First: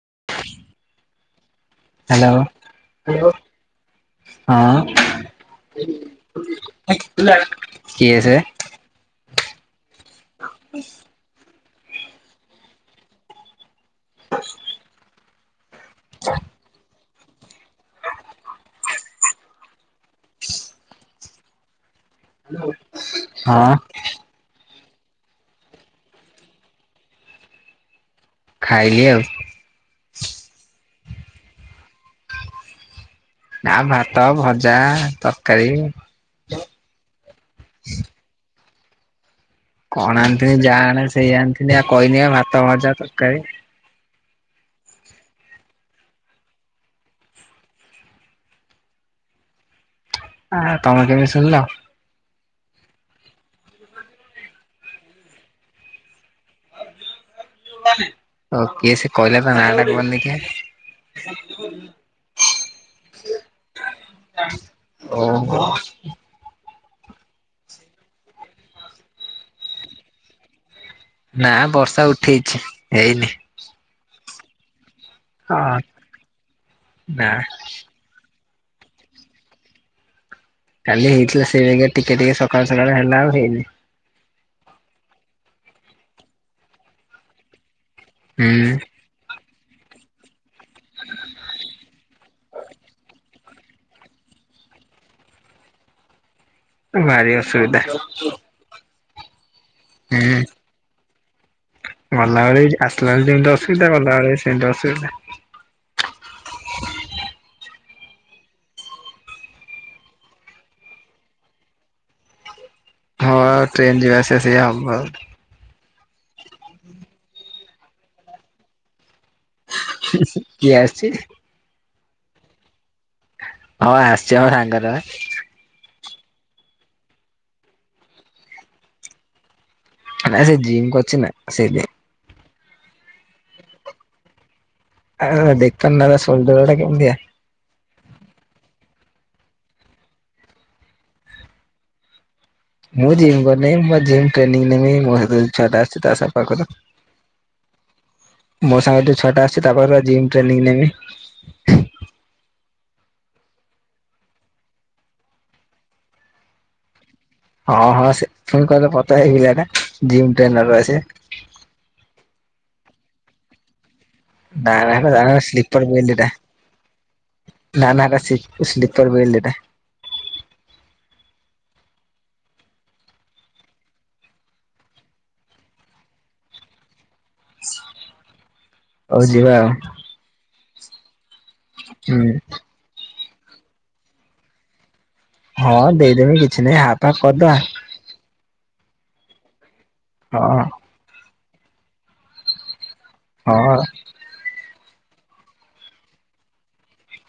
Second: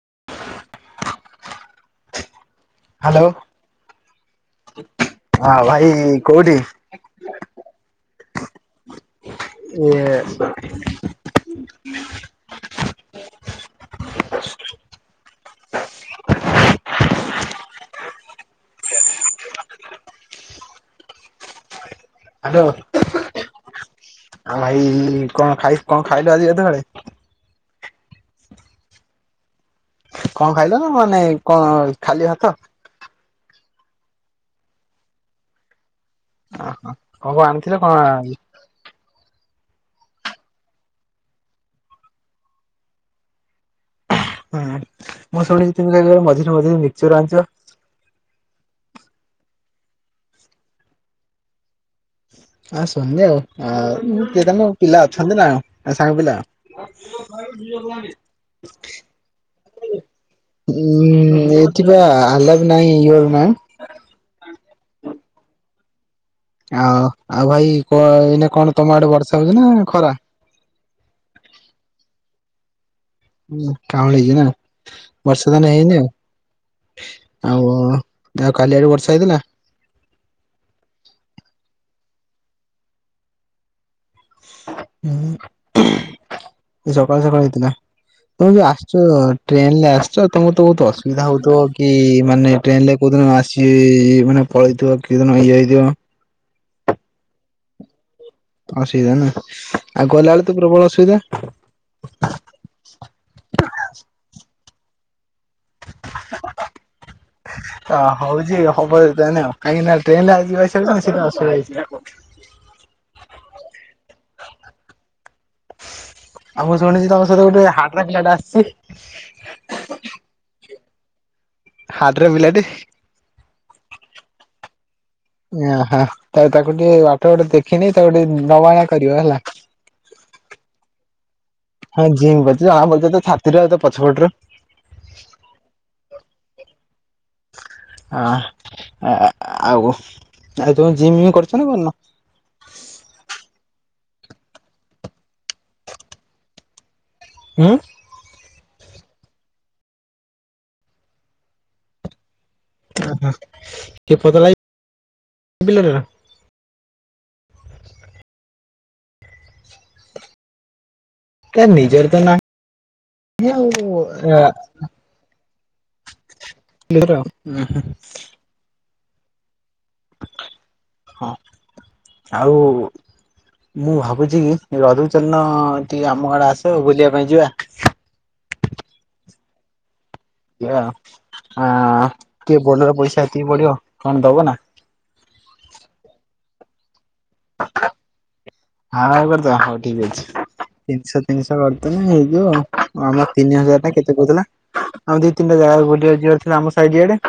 [inaudible] Hello hello ହଁ ହଁ ଭାଇ କୋଉଠି? କିଏ ସେ ଏ [inaudible] [inaudible] ହ୍ୟାଲୋ ଆଉ ହଁ ଭାଇ କଣ ଖାଇ କଣ ଖାଇଲୁ ଆଜି ଗାଧୁଆ ବେଳେ ଖାଇଲି ଆଉ କଣ ଖାଇଲ ନା ମାନେ କଣ ଖାଲି ଭାତ ନା ଭାତ ଭଜା ତରକାରୀ ଓହୋ କଣ କଣ ଆଣିଥିଲେ କଣ କଣ ଆଣିଥିଲି ଯାହା ଆଣେ ସେଇ ଆଣିିଥିଲି ଆଉ କହିଲି ଆ ଭାତ ଭଜା ତରକାରୀ ହୁଁ ମୁଁ ଶୁଣିଛି ତମେ କ ମଝିରେ ମଝିରେ ମିକ୍ସଚର୍ ଆଣିଛ ଆ ତମ କେମିତି ଶୁଣିଲ ହଁ ଶୁଣିଲି ଆଉ କିଏ ତମ ପିଲା ଅଛନ୍ତି ନା ସାଙ୍ଗ ପିଲା ଓ କିଏ ସେ କହିଲା ତା ନାଁ ଟା କୁହନି ଦେଖିଆ ଉଁ ଏଠି ବା ଆଲାପ ନହିଁ ଇର ନାହିଁ ଓ ଆଉ ଆଉ ଭାଇ କୁହ ଏଇ କଣ ତମ ଆଡେ ବର୍ଷା ହଉଛି ନା ଖରା? ନା ବର୍ଷା ଉଠେଇଛି। ହେଇନି କାଉଁଳି ହେଛି ନା ବର୍ଷାଦାନ ହଁ ହେଇନି ନା ଆଉ ଆଉ ଆଉ କାଲି ଏଡୁ ବର୍ଷ ହେଇଥିଲା। କାଲି ହେଇଥିଲା ସେଇ ବାଗିଆ ଟିକେ ଟିକେ ସକାଳୁ ସକାଳୁ ହେଲା ଆଉ ହେଇନି ହଁ ସକାଳେ ସକାଳେ ହେଇଥିଲା। ତୁମ ଯ ହୁଁ ଆସିଛ ଟ୍ରେନ ରେ ଆସିଛ ତମର ତ ବହୁତ ଅସୁବିଧା ହଉଥିବ କି ମାନେ ଟ୍ରେନ ରେ କୋଉଦିନ ଆସି ମାନେ ପଳେଇଥିବ କେଉଦିନ ଇଏ ହେଇଥିବ। ଭାରି ଅସୁବିଧା ହସିଇଦ ନା ଆଉ ହୁଁ ଗଲାବେଳେ ତ ପ୍ରବଳ ଅସୁବିଧା। ଗଲାବେଳେ ଆସିଲା ବେଳେ ଯେମିତି ଅସୁବିଧା ଗଲାବେଳେ ସେମିତି ଅ ସେ ଅ ହଉଛି ହବ କାହିଁକି ଟ୍ରେନ ଆଜି ସାସ ହ ଟ୍ରେନ ଯ ବସ ସ ଆଉ ମୁଁ ଶୁଣିଛି ତମ ସହିତ ଗୋଟେ ହାଟର ପିଲା ଟା ଆସିଛି। କିଏ ଆଛି। ହ୍ର ମିିଲଦ ହଁ ଆସିଛି ଆମ ସାଙ୍ଗରେ ଓହୋ ତା ତାକୁ ଟିକେ ବାଟ ଗୋଟେ ଦେଖିନି ତାକୁ ଟିକେ ନବାଆ କରିବ ହେଲା। ନା ସେ ଜିମ୍ କ ଅଛି ନା ସେଇ ହଁ ଜିମ୍ କରୁଛି ଜଣା ବଛ ତ ଛାତିରେ ତ ପଛପଟରୁ ହ ଦେଖତନ ସପ ଦବେେଳେ କେମିଆ ହ ଆଉ ଆଉ ତମେ ଜିମ୍ କରୁଛ ନା କନ ମୁଁ ଜିମ୍ କରିନ ଟେି ନେି ମୋ ଛୁଆ ଟାଛି ତା ସ ପାଖରୁ ହୁଁ ମୋ ସାଙ୍ଗେ ଛଅଟା ଆସଛି ତାପରେ ଜିମ୍ ଟ୍ରେନିଂ ନେବି କିଏ ପତ ଲିଲ ହଁ ହଁ ସେ ପୁଣି କହିଲ କଥା ହେଇ ଏଟା ଜିମ୍ ଟ୍ରେନର ଅ ତ ନିଜର ତ ନା ନା ଜଣ ସ୍ ଟା ନି ହ ବ ଦିଟା ହଁ ଆଉ ମୁଁ ଭାବୁଛି ରଘୁଚନ୍ଦଣ ଆମ ଆଡେ ଆସ ବୁଲିବା ପାଇଁ ଯିବା ହଉ ଯିବା ଆଉ ଏ ହଁ ହୁଁ କିଏ ବନର ପଇସା ଦ ବଢିବ କଣ ଦବ ନା? ହଁ ଦେଇଦେମି କିଛି ନାଇଁ ହାପ ହାପ କରିଦବା ହଁ କରଦ ଠିକ ଅଛି ହଁ। ତିନିଶ ଜିନିଷ କରିଦେନେ ହେଇଯିବ ଆଉ। ଆମର ତିନି ହଁ ହଜାର ଟା କେତେ କହୁଥିଲା ଆଉ ଦି ତିନିଟା ଜାଗା ବୁଲିବାକୁ ଯିବାର ଥିଲା ଆମ ସାଇଆଡେ।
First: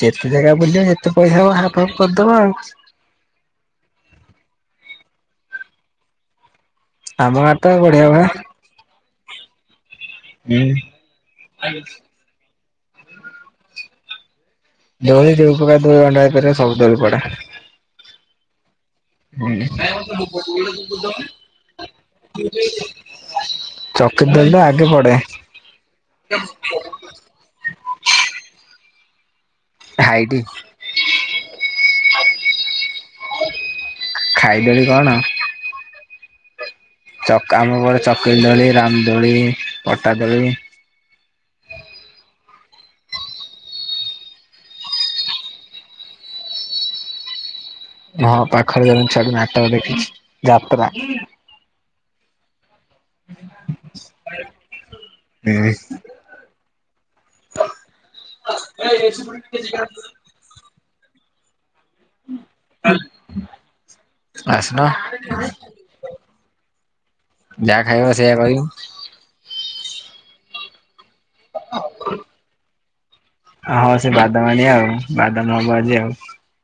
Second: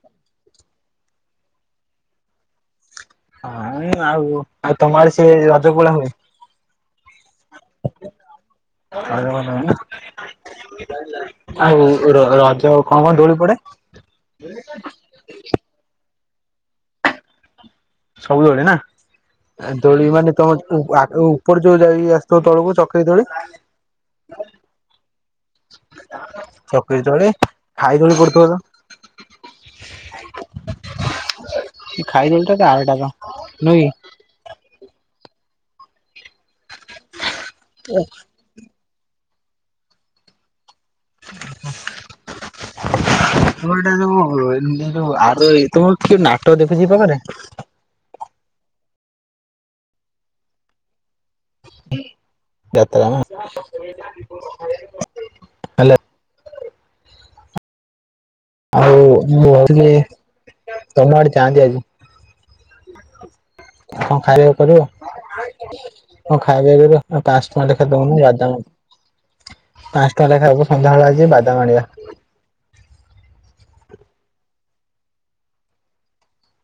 ଯେତେ ଜାଗା ବୁଲିବା ଯେତେ ପଇସା ହବ ହାପ ହାପ୍ କରିଦବା ଆଉ। ହଁ ଆଉ ଆଉ ତମର ସିଏ ରଜଗୋଳା ହୁଏ? ଆମ ଆଡେ ତ ବଢିଆ ବା ହୁଁ। [unintelligible] ଆଉ ର ର କଣ କଣ ଡୋଳି ପଡେ ଦୋଳି [unintelligible] ଭରେ ସବୁ ଥରକ ପଡେ। ସବୁବେଳେ ନା ଦୋଳି ମାନେ ତମ ଆଗେ ଉପର ଯୋଉ ଯାଇ ଆସଥ ତଳକୁ ଚକ ଦୋଳି ଚକିରି ଦୋଳି ତ ଆଗେ ପଡେ ଚକ ତଳେ ଖାଇ ଦୋଳି ପୁଦୁଥିବ ତ ଖାଇଟି ଏ ଖାଇ ଦୋଳି ଟା ତ ଆରଟା ତ ନୁହେଁ କି ଖାଇଦଳି କଣ? ଆମ ଗଡ ଚକି ଦୋଳି, ରାମ ଦୋଳି କ ଦୋଳି, ପଟା ଦୋଳି ତ ଏଇଟା ଯୋଉ ଏ ଯୋଉ ଆର ତମ କିଉ ନାଟକ ଦେଖୁଛି ପାଖରେ ହଁ ପାଖରେ ଜଣ ଛଆଡେ ନାଟକ ଦେଖିଛି ଯାତ୍ରା [unintelligible] ଯାତ୍ରା ନା ହ ଆଉ ବ ତମ ଆଡେ ଚାଁନ୍ତିି ଆଜି କଣ ଖାଇବାକୁ ଆସୁନ କରିବ କଣ ଖାଇବା କର ଆ ପାଞ୍ଚ ଟଙ୍କା ଯାହା ଖାଇବ ଲଖାଦଉନି ସେଇଆ ରାଜା କହିବୁ। ପାଞ୍ଚ ଟଙ୍କ ଲେଖା ହବସନ୍ଧ୍ୟାବେଳେ ବାଧାମ ଣଆ ହଁ ସେ ବାଦାମଣି ଆଉ ବାଦାମ ହବ ଆଜି ଆଉ।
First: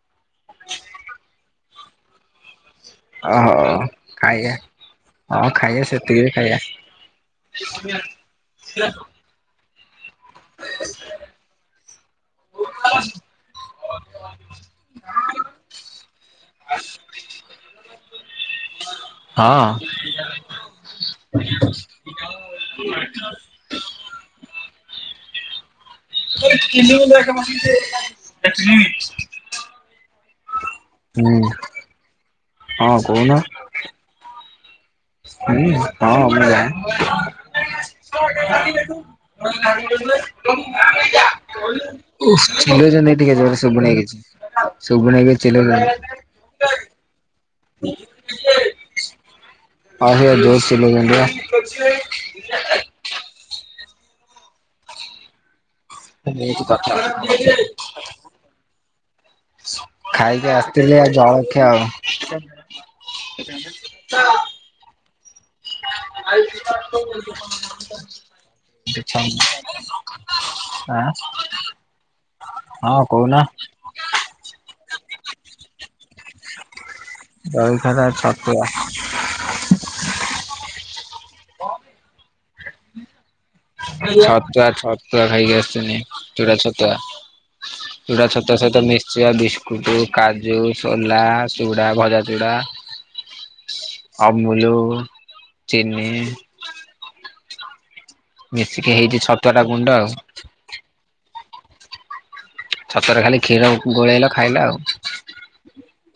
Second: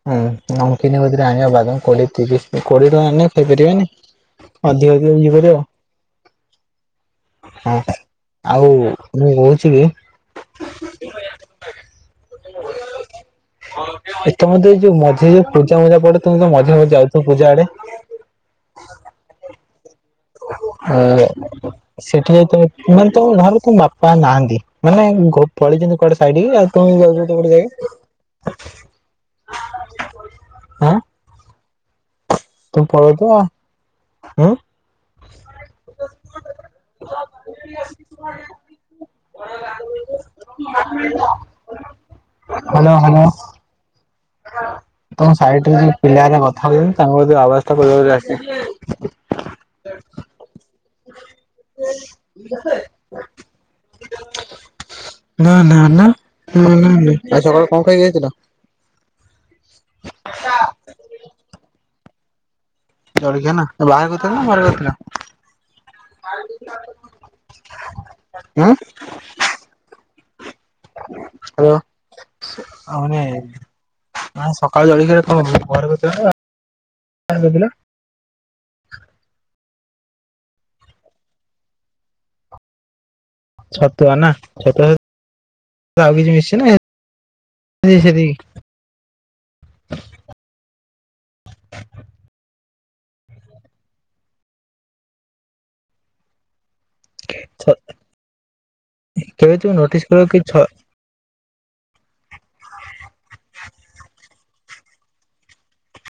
ହୁଁ ନମ କିିନି ହଦ୍ରି ଆଣିଆ ବାଦମ କୋଡ଼ିଏ ତିରିଶ୍ କୋଡିଏ ଟଙ୍କା ଆଣିଲେ ଓ ହଉ ଖାଇପାରିବନି ଖାଇବା ଅଧିକ ଅଧିକ ହଁ କରିବା ଖାଇବା ସେତିକିରେ ଖାଇବା ହଁ ଆଉ ମୁଁ କହୁଛି କି ଏ [unintelligible] ତମେ ତ ଯୋଉ ମଝିରେ ଯୋଉ ପୂଜା ମୂଜା ପଡେ ତମେ ତ ମଝି ମଝି ଯାଉଛ ପୂଜା ଆଡେ ହଁ। ହୁଁ ହଁ ସେଠି ଯାଇାନେ ତ ଘରେ ତ ବାପା ନାହାନ୍ତି ମାନେ ପଳେଇ ଯେମ ିଲଖା ହୁଁ ତୁ ପ ତ ହୁ ହଁ ମୁ ିକଛି ସବୁ ହ୍ୟାଲୋ ହ୍ୟାଲୋ ନେଇକିଛି ତମ ସାଇଟରେ ଯ ପିଲା କଥା ହଛନ୍ତି ତାଙ୍କ ବଲରେ ଆସେ ଆଉ ଜୋର [inaudible] ନା ନା ଆ ଏମିତି କଥା ସକାଳ କମ ଖାଇ ଗାଇଥିଲ ଖାଇକି ଆସିଥିଲି ଆଉ ଜଳଖିଆ ଆଉ ହ ଚଳଖି ନା ବାହାର କରିଥିଲା ନା ବାର କରିଥିଲା [inaudible] ହଁ ହ ଆ ମାନେ କହୁନା ସକାଳ ଜଳିକି କଣଥିଲା ଜଳଖିଆରେ ହ ହଁ [inaudible] ଛତୁଆ ଛତୁଆ ଖାଇକି ଆସିୁଛନ୍ତିି ସହିତ ଆଉ କିଛି ଚୁଡ଼ା ମିଶିଛି ନା ଛତୁଆ ଚୁଡ଼ା ସେତିକି ଛତୁଆ ସହିତ ମିଶଆ ବିସ୍କୁଟ କାଜୁ ସୋଲା ଚୁଡା ଭଜା ଚୁଡା ଅମୁଲ ଚି [inaudible] ମିଶିକି ହେଇଛି କେବେ ଛତଟା ତୁ ଗୁଣ୍ଡ ନୋଟିସ୍ ଆଉ କର କି ଛ ଛତୁଆରେ ଖାଲି କ୍ଷୀର ଗୋଳେଇଲ ଖାଇଲା ଆଉ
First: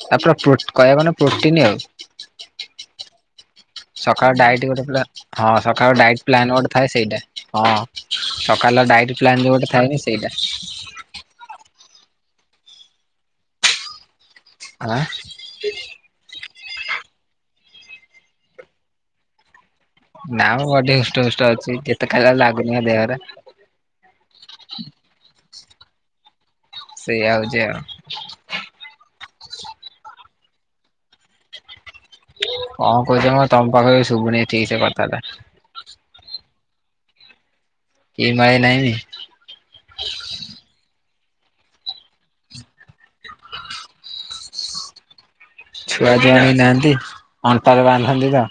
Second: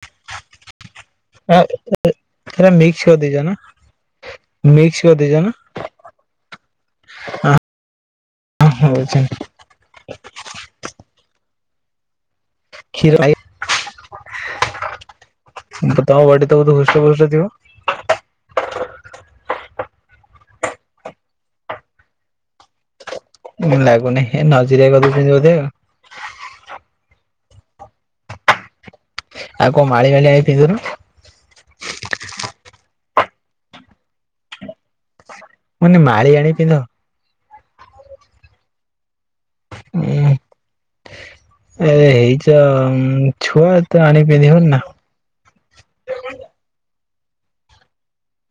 ତାପଣ କୟା କନ ପ୍ରୋଟିନି ଆଉ ସେଟା ମିକ୍ସ କରିଦେଇଛ ନା ସକାଳ ଡାଇଟ୍ ମିକ୍ସ ଗୋଟେ କରିଦେଇଛ ହଁ ନା ସକାଳ ଡାଇଟ୍ ପ୍ଲାନ ଗୋଟେ ଥାଏ ସେଇଟା ହଁ ସକାଳ ହଉ ଡାଇଟ୍ ପ୍ଲାନ ଯୋଉ ଗୋଟେ ଥାଏନି ସେଇଟା କ୍ଷୀର ଆୟୁ ଆଁ ଥାଉ ବଟ ବହୁତ ହୃଷ୍ଟ ଫଷ୍ଟ ଥିବ ନା ମୁଁ ବଟେ ହୃଷ୍ଟ ହୃଷ୍ଟ ଅଛି ଯେତେ କା ଲାଗୁନି ଦେହରେ ଲାଗୁନି ଏ ନଜରିଆ କଦେଇ ଛନ୍ତି ବୋଧେ ଆଉ ସେଇ ଆଉଚି ଆଉ ଆଉ କଣ ମାଳି ଫାଳି ଆ ପିନ୍ଧୁନ କଣ କହୁଛ ତମ ପାଖ ବି ଶୁଭୁନି ଠିକ୍ ସେ କଥା ଟା ମାନେ ମାଳି ଆଣି ପିନ୍ଧ ଅ କି ମାଳି ନହିଁ। ହୁଁ ଏ ଏରେ ଅ ଛୁଆ ତ ଆଣି ପିନ୍ଧିବ ନା ଛୁଆ ଜୁ ଆଣୀନାହାନ୍ତି ଅଣ୍ଟାରେ ବାନ୍ଧନ୍ତି ତ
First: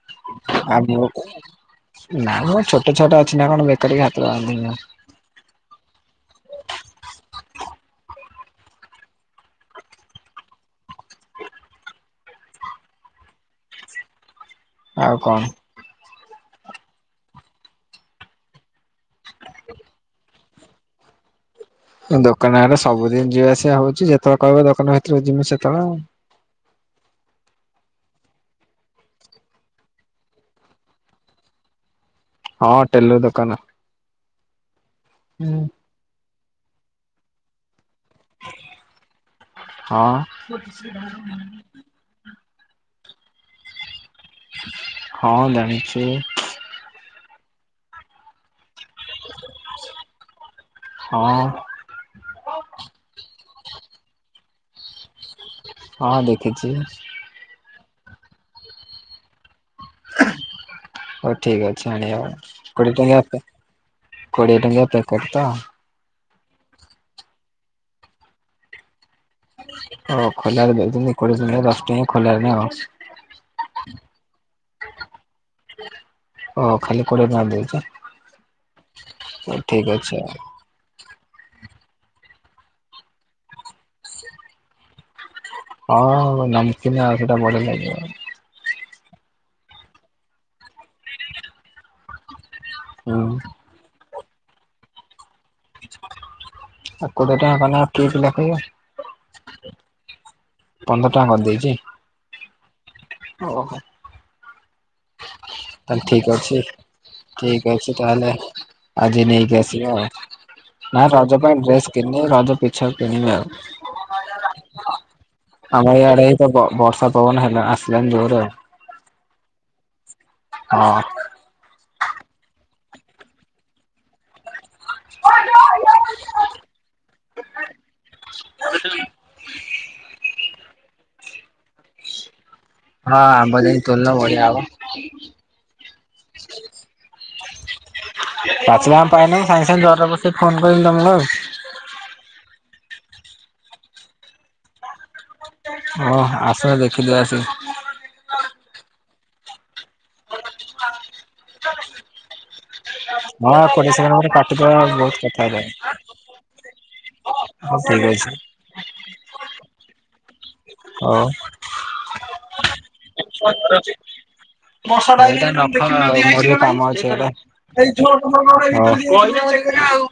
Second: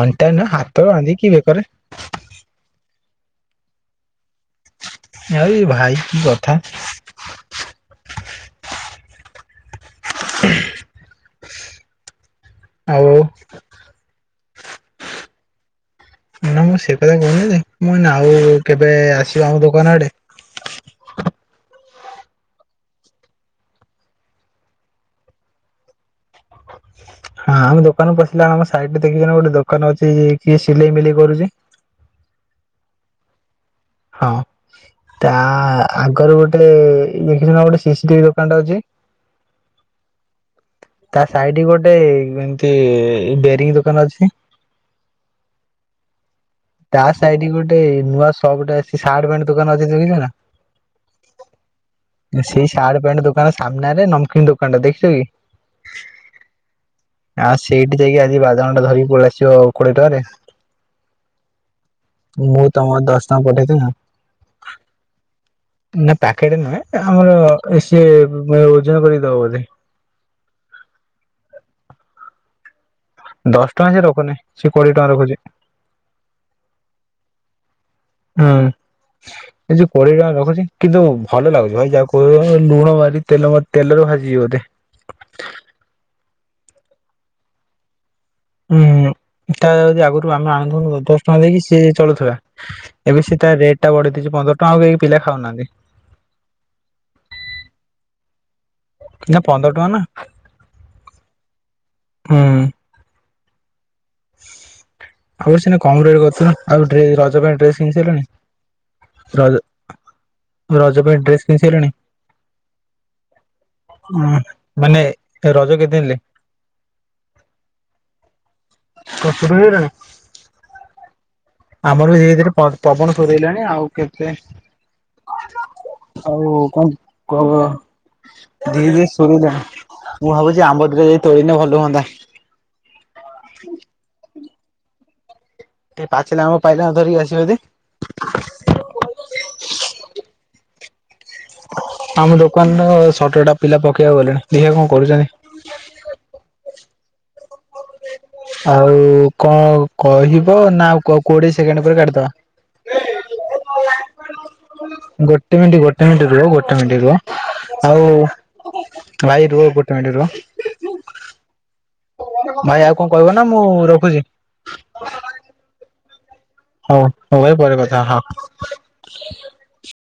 ଅଣ୍ଟା ନା ଆଉ ହାତ ମୁଁ ବାନ୍ଧ କି ବେକରେ ଏ କିନା କଣ ବେକରେି ହାତ ବାନ୍ଧିନି ଭାଇ ଭାଈ କି କଥା? [inaudible] ଆଉ ଉ ଆଉ କଣ? ନା ମୁଁ ସେ କଥା କହୁନି ଯେ ମୁଁ ନାଉ କେବେ ଆସିବ ଆମ ଦୋକାନ ଆଡେ ଦୋକାନ ଆଡା ସବୁଦିନ ଯିବା ଆସିବା ହଉଛି ଯେତେବେଳେ କହିବ ଦୋକାନ ଭିତରେ ଯିଵୁ ସେତେବେଳେ ଆଉ ହଁ ଆମେ ଦୋକାନ ପଶିଲା ଆମ ସାଇଟି ଦେଖିକିନା ଗୋଟେ ଦୋକାନ ଅଛି କି ସିଲେଇ ମିଲେଇ କରୁଛି। ହଁ ଟେଲୁ ଦୋକାନ ଅ ହଁ ତା ଆଗରୁ ଗୋ୍ ଲେ ଦେଖୁଛି ନା ଗୋଟେ ସିସିଟିଭି ଦୋକାନ ଟେ ଅଛି। ହଁ ତା ସାାଇଡ ଗୋଟେ ମ୍ ଏ ବେରୀଇଙ୍ଗୀ ଦୋକାନ ଅଛି। ହଁ ଜାଣିଚି ସାଇଟଟି କି ଗୋଟେ ନୂଆ ସପ୍ ଆସ୍ ସାର୍ଟ ପ୍ୟାଣ୍ଟ ଦୋକାନ ଅଛି ଦୁହି କେମିତି ହଁ ଯାଣୀଲା ସେଇ ସାର୍ଟ ପ୍ୟାଣ୍ଟ ଦୋକାନ ସାମ୍ନାରେ ନ୍ କିନ୍ତୁ କଣ୍ଡା ଦେଖ୍ ହଁ ଦେଖିଚି ଆଉ ସେଇଠି ଯାଇକି ଆଜି ବାଦିମ ଟା ଧରିକି ପଳି ଆସିଚି ଆଉ ହଉ ଠିକ ଅଛି ଆଣିବା ମୁଁ କୋଡିଏ ତମର ଦଶ ଟଙ୍କା ଟଙ୍କିଆପାକ୍ ପଠେଇଦେବି କୋଡିଏ ଟଙ୍କିଆ ପ୍ୟାକେଟ ତ ନା ପ୍ୟାକେଟ ନୁହେଁ। ଆମର ଏ ସି ଓଜନ କରିକି ଦେବ ବୋଧେ ହଉ [unintelligible] ଖୋଲାରେ ଦେଇଛନ୍ତି କୋଡିଶ ମିନଟ ଦଶଟାଁ ଖୋଲାରେ ନାଁ ଆଉ ଦଶ ଟଙ୍କା ସେ ରଖୁନି ସେ କୋଡିଏ ଟଙ୍କା ରଖୁଛି ଓ ଖାଲି କୋଡିଏ ଟଙ୍କା ଦେଇଛି। ହୁଁ ହଉ ସେ ଠିକ ଯୋଉ ଅଛି କୋଡିଏ ଟଙ୍କା ରଖୁଛି କିନ୍ତୁ ଭଲ ଲାଗୁଛି ଭାଇ ଯାହା କହ ଲୁଣ ମାରି ତେଲ ତେଲରେ ଭାଜିଚି ବୋଧେ ହଁ ନମକିନା ଆଉ ସେଇଟା ବଢି ଲାଗିବ। ଉୁଁ ତା ଯଦି ଆଗରୁ ଆମେ ଆଣୁୁ ଦଶ ଟଙ୍କା ଦେଇକି ସିଏ ଚଳୁଥିବା ଏବେ ହୁଁ ସେ ତା ରେଟ୍ ଟା ବଢ୍ ପନ୍ଦର ଟଙ୍କା କେକି ପିଲା ଖାଉନାହାନ୍ତି। ଆଉ କୋଡିଏ ଟାଙ୍କା କଲେ କିଏ ପିଲା ଖାଇବ ନା ପନ୍ଦର ଟଙ୍କା ପନ୍ଦର ଟଙ୍କା କରିଦେଇଛି। ନା ହୁଁ ଓହୋ [inaudible] କମ ପାଞ୍ଚ ରେଟ୍ ହିକ କରିଥିଲୁ ଅଛି ଠିକ ଆଉ ଡ୍ରେ ରଜ ଅଛି ପାଇଁ ଠିକ ଡ୍ରେସ୍ କିଣି ଅଛି ସାରିଲଣି ତାହେଲେ ଆଜି ରଜ ନେଇକି ଆସିବେ ଆଉ ନା ରଜ ପାଇଁ ଡ୍ରେସ୍ କିଣିବ ରଜ ପିଛ କିଣିବେ ଆଉ ମାନେ ରଜ ଆମର କେତେ ଦିନ ଲେ ଇଆଡେ ତ ବର୍ଷା ପବନ ହେଲା ଆସିଲାନ ଜୋର ଆଉ କସୁର ହେଇଲାଣି? ଆଉ ହଁ। ଆମର ବି ଧୀରେ ଧୀରେ ପବନ ଥୋରାଇଲାଣି ଆଉ କେତେ ହଉ କଣ କହ ଧୀରେ ଧୀରେ ସୋରୁଣାଣି ମୁଁ ଭାବୁଛି ଆମ୍ବ ଦିଟା ଯାଇ ତୋଳିନେ ଭଲ ହୁଅନ୍ତା। ହଁ ଆମ୍ବ ଯାଇ ତୋଳିଲେ ବଢିଆ ହବ [inaudible] ଏ ପାଚିଲା ଆମ ପାଇଲା ଧରିକି ଆସିବ ଇଡି ପାଚିଲା ଆ ପାଇନା ସାଙ୍ଗେ ସାଙ୍ଗେ ଜରଟା ବସି ଫୋନ କରି ତମକୁ ଆଉ ଆମ ଦୋ ଦୋକାନ ର ସଟର ଟା ପିଲା ପକେଇବାକୁ ଗଲେଣି ଦେଖିଆ କଣ କରୁଛନ୍ତି। ହଁ ଆସ ଦେଖିଦବ ଆସ ଆଉ କଣ କହିବ ନା କୋଡିଏ ସେକେଣ୍ଡ ପରେ କାଟିି ଦବା। ହଁ କୋଡିଏ ସେକେଣ୍ଡ ପରେ କାଟିଦବା ବହୁତ କଥା ଗୋଟେ ହେଲାଣି ମିନିଟ ଗୋଟେ ମିନିଟ ରୁହ ଗୋଟେ ମିନିଟ ରୁହ ହଉ ଠିକ ଆଉ ଅଛି ଭାଇ ରୁହ ଗୋଟେ କାଟି ଦ ହଁ ଭାଇ ଆଉ କଣ କହିବ ନା ମୁଁ ରଖୁଛି। ହଁ କାମ ହଉ ଅଛି ହଉ ଭାଇ ପରେ କଥା ହଉ। ହୋଉ